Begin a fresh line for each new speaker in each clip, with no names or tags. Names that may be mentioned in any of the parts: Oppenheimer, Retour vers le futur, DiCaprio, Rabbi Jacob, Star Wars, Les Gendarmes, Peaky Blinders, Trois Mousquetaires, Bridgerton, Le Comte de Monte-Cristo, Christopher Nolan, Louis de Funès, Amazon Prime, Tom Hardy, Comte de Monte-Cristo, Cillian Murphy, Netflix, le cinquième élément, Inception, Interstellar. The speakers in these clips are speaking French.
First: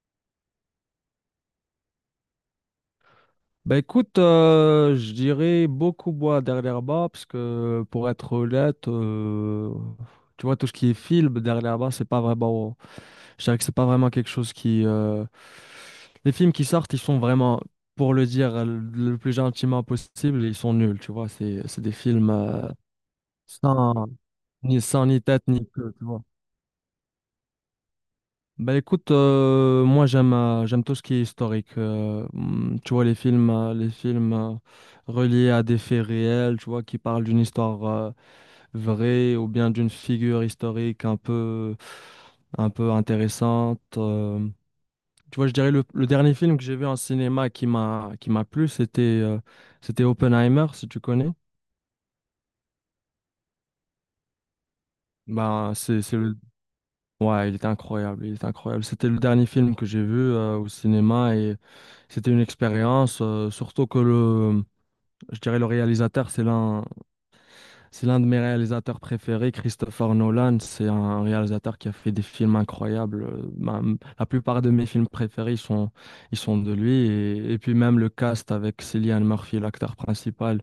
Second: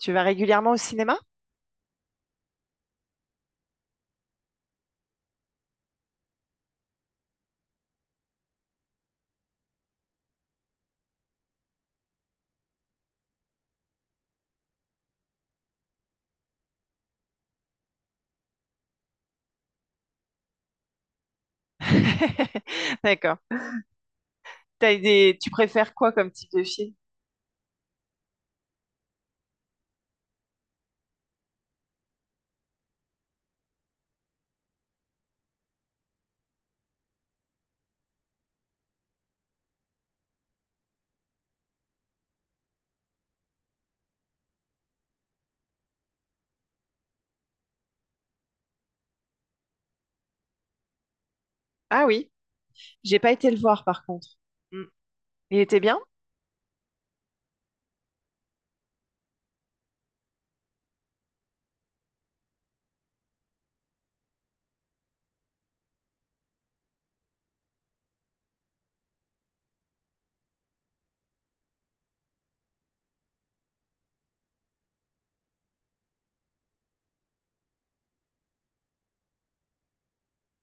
Tu vas régulièrement au cinéma?
Bah écoute, je dirais beaucoup boire dernièrement, parce que pour être honnête, tu vois, tout ce qui est film dernièrement, c'est pas vraiment. Je dirais que c'est pas vraiment quelque chose qui. Les films qui sortent, ils sont vraiment, pour le dire le plus gentiment possible, ils sont nuls, tu vois. C'est des films
D'accord.
sans,
T'as
sans ni
des...
tête
Tu
ni queue,
préfères
tu
quoi
vois.
comme type de film?
Bah écoute, moi j'aime tout ce qui est historique. Tu vois les films reliés à des faits réels, tu vois qui parlent d'une histoire vraie ou bien d'une figure historique un peu intéressante. Tu vois, je dirais le dernier film que j'ai vu en cinéma qui m'a plu, c'était Oppenheimer, si tu connais.
Ah oui, j'ai pas été le voir par contre. Mm. Il
Bah
était bien?
c'est le Ouais, il était incroyable, il était incroyable. C'était le dernier film que j'ai vu au cinéma. C'était une expérience, surtout que je dirais le réalisateur, c'est l'un de mes réalisateurs préférés, Christopher Nolan. C'est un réalisateur qui a fait des films incroyables. La plupart de mes films préférés, ils sont de lui. Et puis même le cast avec Cillian Murphy, l'acteur principal,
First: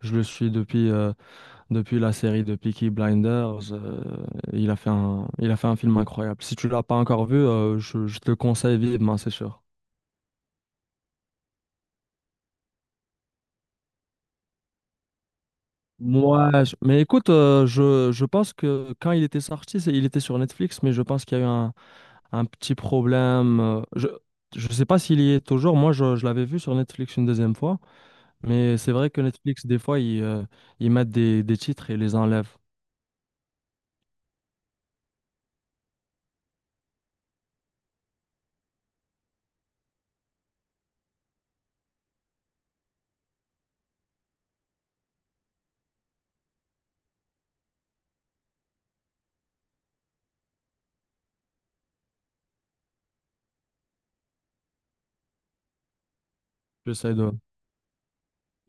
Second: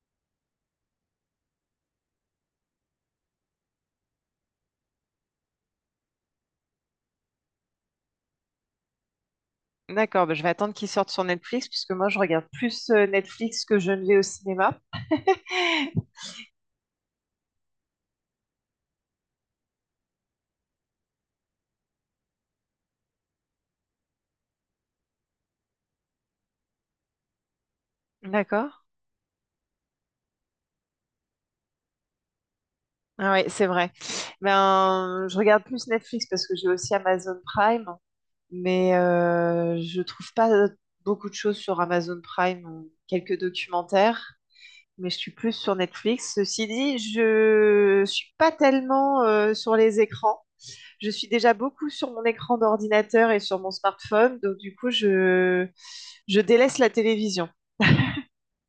je le suis depuis la série de Peaky Blinders. Il a fait un film incroyable. Si tu l'as pas encore vu, je te le conseille vivement, c'est sûr.
D'accord, bah, je vais attendre qu'il sorte sur Netflix puisque moi je regarde plus Netflix que je ne vais au cinéma.
Moi, mais écoute, je pense que quand il était sorti, il était sur Netflix, mais je pense qu'il y a eu un petit problème. Je sais pas s'il y est toujours. Moi, je l'avais vu sur Netflix une deuxième fois,
D'accord.
mais c'est vrai que Netflix, des fois, ils mettent des titres et les enlèvent.
Ah oui, c'est vrai. Ben, je regarde plus Netflix parce que j'ai aussi Amazon Prime, mais je trouve pas beaucoup de choses sur Amazon Prime, quelques documentaires. Mais je suis plus sur Netflix. Ceci dit, je suis pas tellement sur les écrans. Je suis déjà beaucoup sur mon écran d'ordinateur et sur mon smartphone, donc du coup, je délaisse la
J'essaie de,
télévision.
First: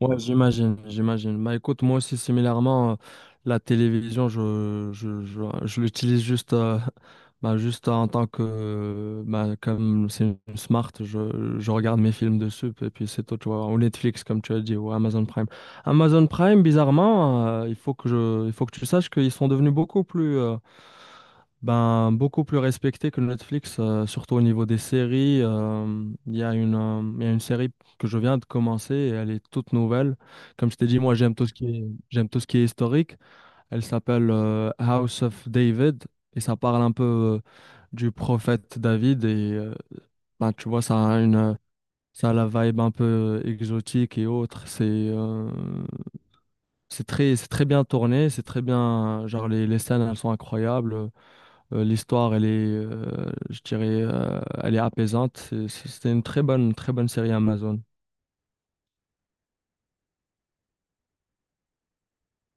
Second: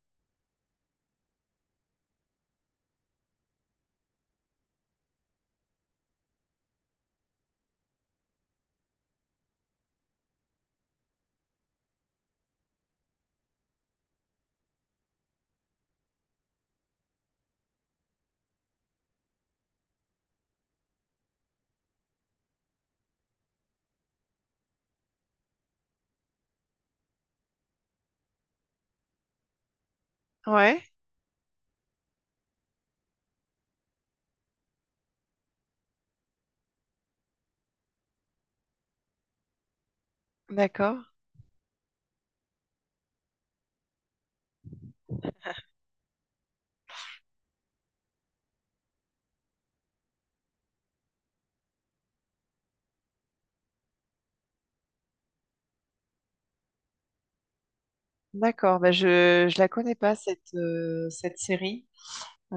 Ouais, j'imagine, j'imagine. Bah écoute, moi aussi, similairement, la télévision, je l'utilise juste, bah, juste en tant que, bah, comme c'est une smart, je regarde mes films dessus, et puis c'est tout, tu vois, ou Netflix, comme tu as dit, ou Amazon Prime. Amazon Prime, bizarrement, il faut que tu saches qu'ils sont devenus beaucoup plus respectés que Netflix, surtout au niveau des séries. Il y a une, il y a une série que je viens de commencer et elle est toute nouvelle. Comme je
Ouais,
t'ai dit, moi j'aime tout ce qui est historique. Elle s'appelle House of David et ça parle un peu du prophète David et ben, tu vois,
d'accord.
ça a la vibe un peu exotique et autre. C'est très bien tourné, c'est très bien. Genre, les scènes, elles sont incroyables. L'histoire, elle est, je dirais, elle est apaisante. C'était une très bonne série Amazon.
D'accord, bah je la connais pas cette cette série. Euh,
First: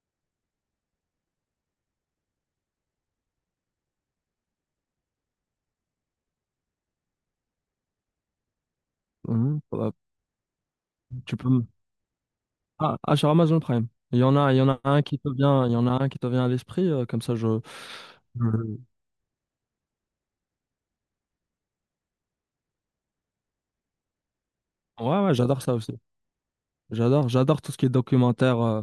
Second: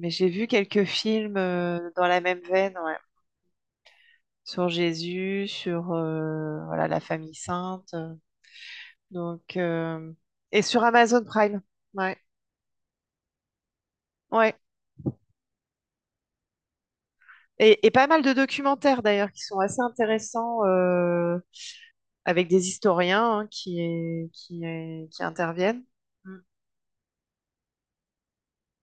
mais j'ai vu quelques films dans la même veine, ouais. Sur Jésus, sur voilà la famille sainte, donc
Mhm.
et sur Amazon
Tu peux,
Prime,
me-
ouais.
Ah, ah, sur Amazon Prime.
Ouais.
Il y en a un qui te vient à l'esprit, comme ça je.
Et pas mal de
je-
documentaires d'ailleurs qui sont assez intéressants avec des historiens hein,
Ouais,
qui
ouais, j'adore ça
interviennent.
aussi.
Mm.
J'adore, j'adore tout ce qui est documentaire, euh,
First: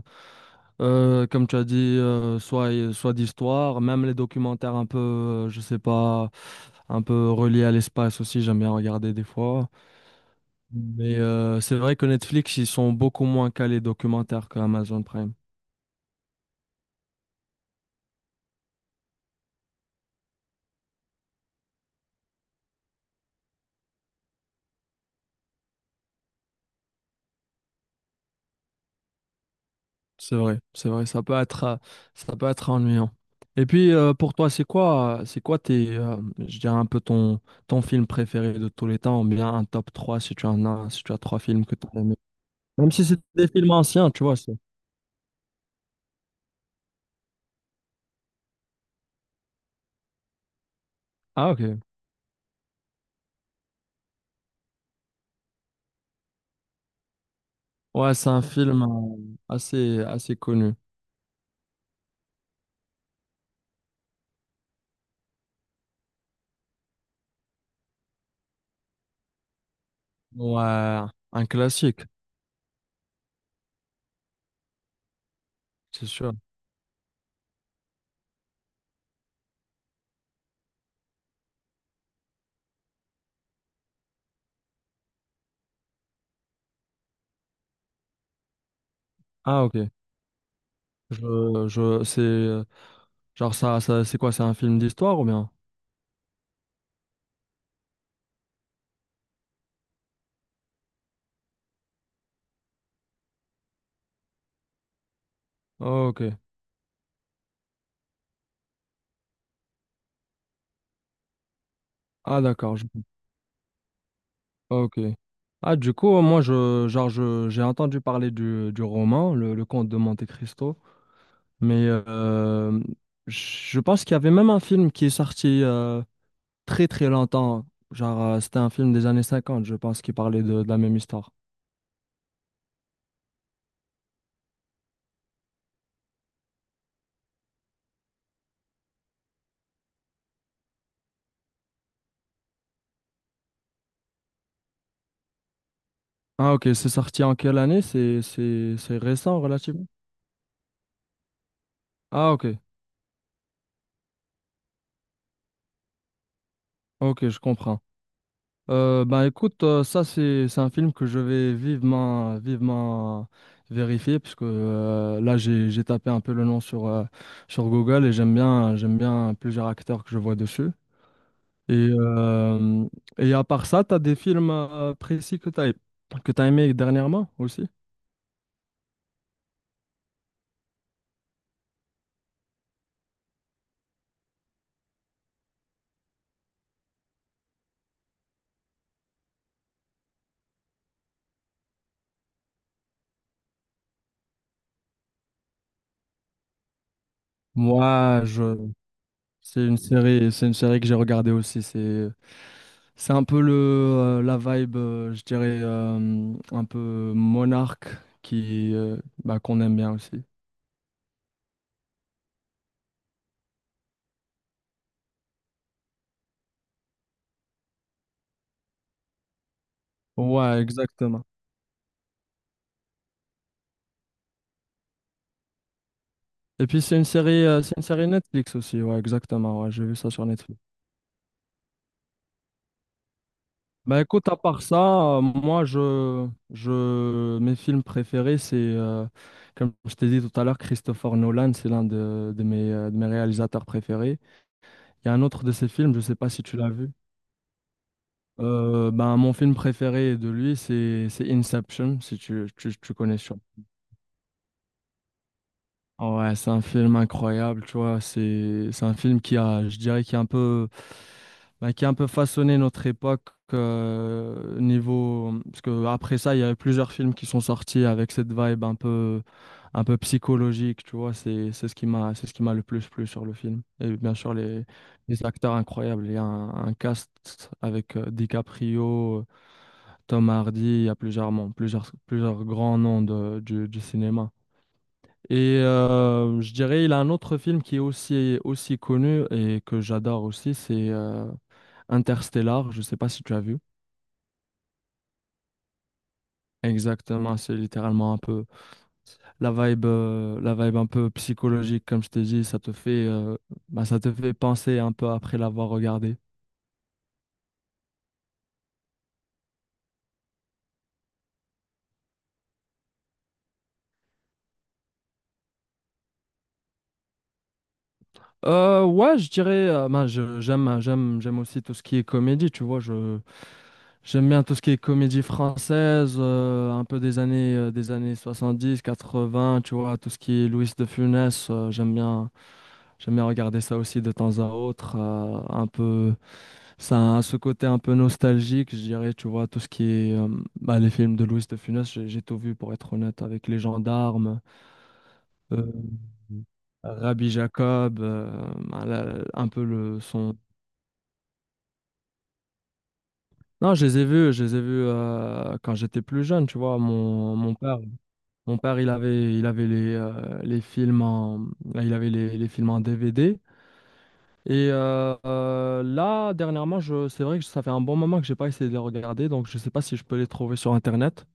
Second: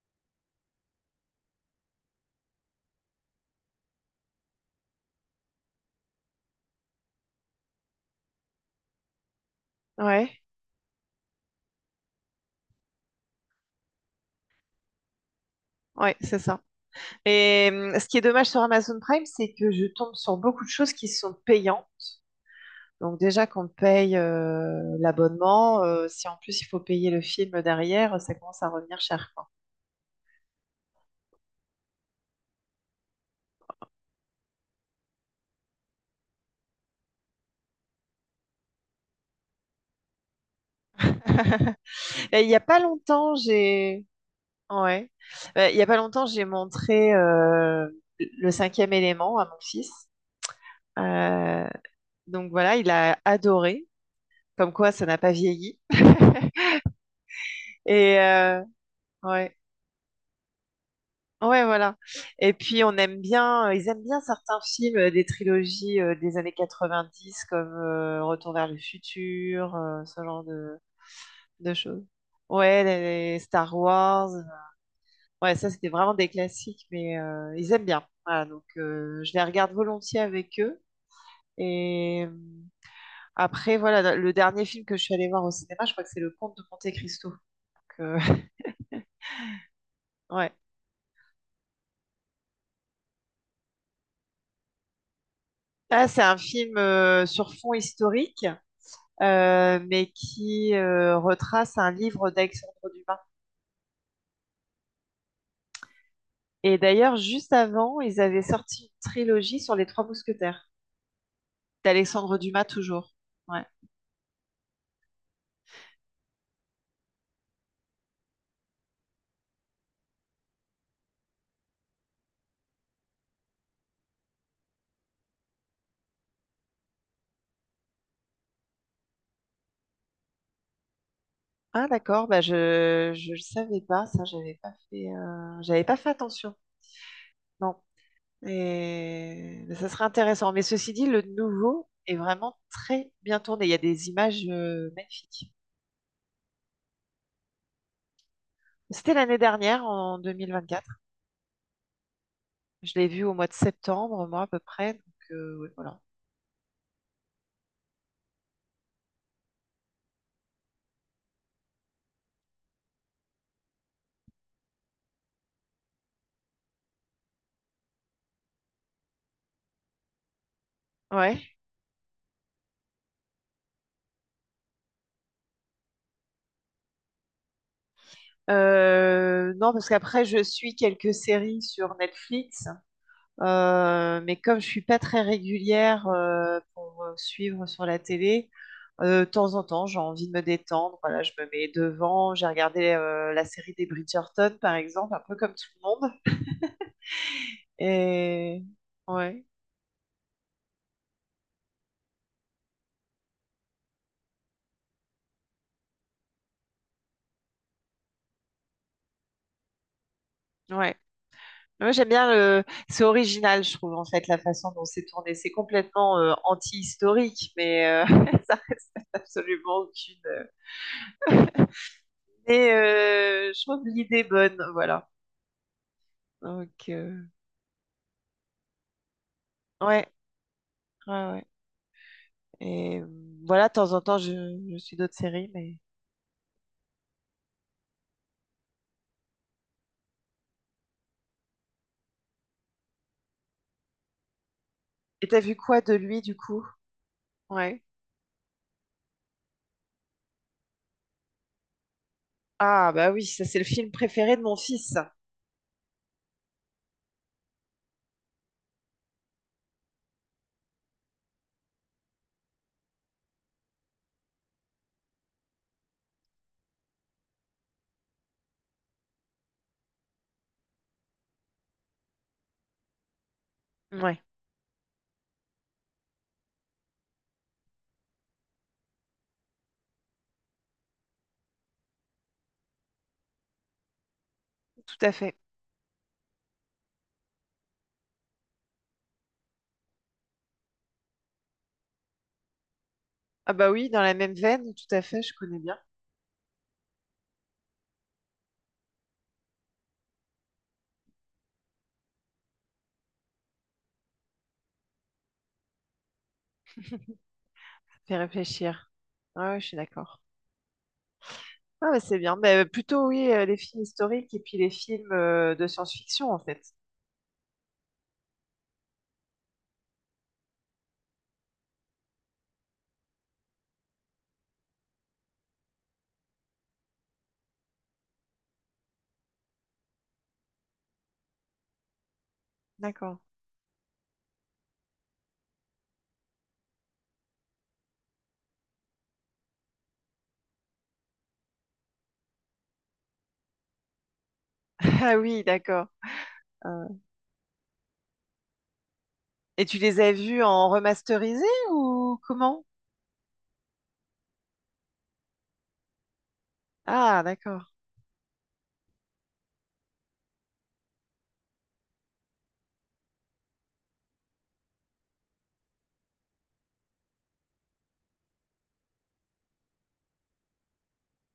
euh, comme tu as dit, soit d'histoire, même les documentaires un peu, je sais pas, un peu reliés à l'espace aussi, j'aime bien regarder des fois.
Ouais,
Mais c'est vrai que Netflix, ils sont beaucoup moins calés documentaires que Amazon Prime.
ouais, c'est ça. Et ce qui est dommage sur Amazon Prime, c'est que je tombe sur beaucoup de choses qui sont payantes. Donc déjà qu'on paye l'abonnement, si en plus il faut payer le film derrière, ça commence à revenir cher, quoi.
C'est vrai, ça peut être ennuyant. Et puis pour toi, c'est quoi tes, je dirais un peu ton film préféré de tous les temps, ou bien un top 3 si tu en as, si tu as trois films que tu as aimés.
Et il n'y a pas
Même si c'est
longtemps,
des films
j'ai...
anciens, tu vois.
Ouais. Il y a pas longtemps, j'ai montré le cinquième élément à mon fils.
Ah,
Euh,
ok.
donc voilà, il a adoré. Comme quoi, ça n'a pas vieilli.
Ouais,
Et
c'est un film
ouais.
assez, assez connu.
Ouais, voilà. Et puis on aime bien, ils aiment bien certains films des trilogies des années 90, comme Retour vers le futur, ce genre
Ouais, un
de
classique,
choses. Ouais, les Star Wars. Ouais, ça, c'était
c'est
vraiment des
sûr.
classiques, mais ils aiment bien. Voilà, donc je les regarde volontiers avec eux. Et après, voilà, le dernier film que je suis allée voir au cinéma, je crois que c'est Le Comte de Monte-Cristo. Donc,
Ah, ok.
ouais.
Je, je, c'est, euh, genre, c'est quoi, c'est un film d'histoire ou bien?
Là, c'est un film sur fond historique, mais qui retrace un livre d'Alexandre Dumas.
Ok.
Et d'ailleurs, juste avant, ils avaient sorti une trilogie sur les Trois Mousquetaires, d'Alexandre
Ah,
Dumas
d'accord.
toujours. Ouais.
Ok. Ah, du coup, moi, je, genre, j'ai entendu parler du roman, le Comte de Monte-Cristo, mais je pense qu'il y avait même un film qui est sorti très, très longtemps. Genre, c'était un film des années 50, je pense, qui parlait de la même histoire.
Ah d'accord, bah je le savais pas ça, j'avais pas fait attention. Non. Et mais ça serait intéressant. Mais ceci dit, le nouveau est vraiment très bien tourné. Il y a des images magnifiques.
Ah, ok, c'est sorti en quelle année? C'est
C'était l'année
récent,
dernière,
relativement?
en 2024.
Ah, ok,
Je l'ai vu au mois de septembre, moi à peu près. Donc ouais, voilà.
ok, je comprends. Ben écoute, ça c'est un film que je vais vivement vivement vérifier puisque là j'ai tapé un peu le nom sur Google et j'aime bien plusieurs acteurs que je vois dessus.
Ouais.
Et euh, et à part ça, t'as des films précis que t'as aimé dernièrement aussi?
Non, parce qu'après je suis quelques séries sur Netflix. Mais comme je suis pas très régulière pour suivre sur la télé, de temps en temps, j'ai envie de me détendre. Voilà, je me mets devant. J'ai regardé la série des Bridgerton, par exemple, un peu comme tout le monde.
Moi, je
Et ouais,
C'est une série que j'ai regardée aussi. C'est un peu la vibe, je dirais, un peu monarque qui, bah, qu'on aime bien aussi.
ouais. Moi, j'aime bien le... C'est original, je trouve, en fait, la façon dont c'est tourné. C'est complètement anti-historique, mais ça reste absolument aucune.
Ouais, exactement.
Mais je trouve l'idée bonne, voilà.
Et puis
Donc,
c'est une série, euh, c'est une série Netflix aussi. Ouais, exactement. Ouais, j'ai vu ça
ouais,
sur Netflix.
ouais, ouais. Et voilà, de temps en
Bah
temps,
écoute, à part ça,
je suis d'autres séries,
moi,
mais...
mes films préférés, c'est, comme je t'ai dit tout à l'heure, Christopher Nolan, c'est l'un de mes réalisateurs préférés. Il y a un
Et t'as
autre de
vu
ses
quoi de
films, je sais
lui,
pas
du
si tu
coup?
l'as vu.
Ouais.
Ben, mon film préféré de lui, c'est Inception, si tu, tu,
Ah,
tu
bah
connais
oui,
sûrement.
ça, c'est le film préféré de mon fils. Ça.
Ah, ouais, c'est un film incroyable, tu vois. C'est un film qui a, je dirais, qui a un peu, ben, qui a un peu façonné notre époque niveau. Parce que après ça, il y a eu plusieurs films qui sont sortis avec cette vibe un peu psychologique, tu vois. C'est ce qui m'a le plus plu sur le film. Et bien
Ouais,
sûr, les acteurs incroyables. Il y a un cast avec DiCaprio. Tom Hardy, il y a plusieurs grands noms du cinéma.
tout à fait.
Et je dirais, il a un autre film qui est aussi, aussi connu et que j'adore aussi, c'est Interstellar. Je ne sais pas si tu as
Ah
vu.
bah oui, dans la même veine, tout à fait, je connais bien.
Exactement, c'est littéralement un peu la vibe un peu psychologique, comme je t'ai dit, ça te fait penser un peu après l'avoir regardé.
Fais réfléchir. Ah ouais, je suis d'accord. Ah bah c'est bien. Mais plutôt, oui, les films historiques et puis les films de science-fiction, en fait.
Ouais, je dirais, bah, j'aime aussi tout ce qui est comédie, tu vois, je, J'aime bien tout ce qui est comédie française, un peu des années 70, 80, tu vois, tout ce qui est Louis de Funès, j'aime bien, j'aime
D'accord.
bien regarder ça aussi de temps à autre, un peu, ça a ce côté un peu nostalgique, je dirais, tu vois, tout ce qui est, bah, les films de Louis de Funès, j'ai tout vu pour être honnête, avec Les Gendarmes,
Ah oui,
euh,
d'accord. Euh,
Rabbi Jacob, voilà, un peu
et tu
le
les as
son.
vus en remasterisé ou comment?
Non, je les ai vus, quand j'étais plus jeune, tu vois,
Ah,
mon
d'accord,
père. Mon père, il avait les films en, il avait les films en DVD. Et là, dernièrement, c'est vrai que ça fait un bon moment que j'ai pas essayé de les regarder, donc je sais pas si je peux les trouver sur Internet.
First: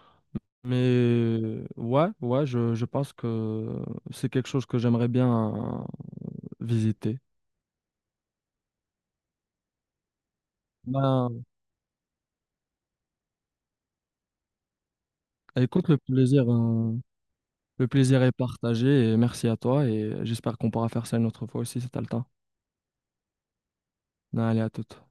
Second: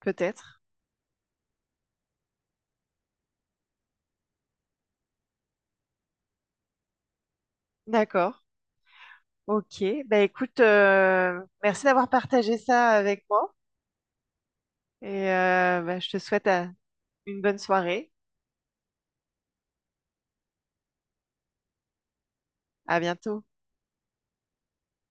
peut-être.
Mais ouais, ouais, je pense que c'est quelque chose que j'aimerais bien euh, visiter.
D'accord, ok. Bah écoute,
Ben,
merci d'avoir partagé ça avec moi et
écoute, le
bah, je te souhaite
plaisir, euh,
une bonne
le
soirée.
plaisir est partagé et merci à toi et j'espère qu'on pourra faire ça une autre fois aussi si t'as le temps.
À bientôt.
Ben, allez, à toute.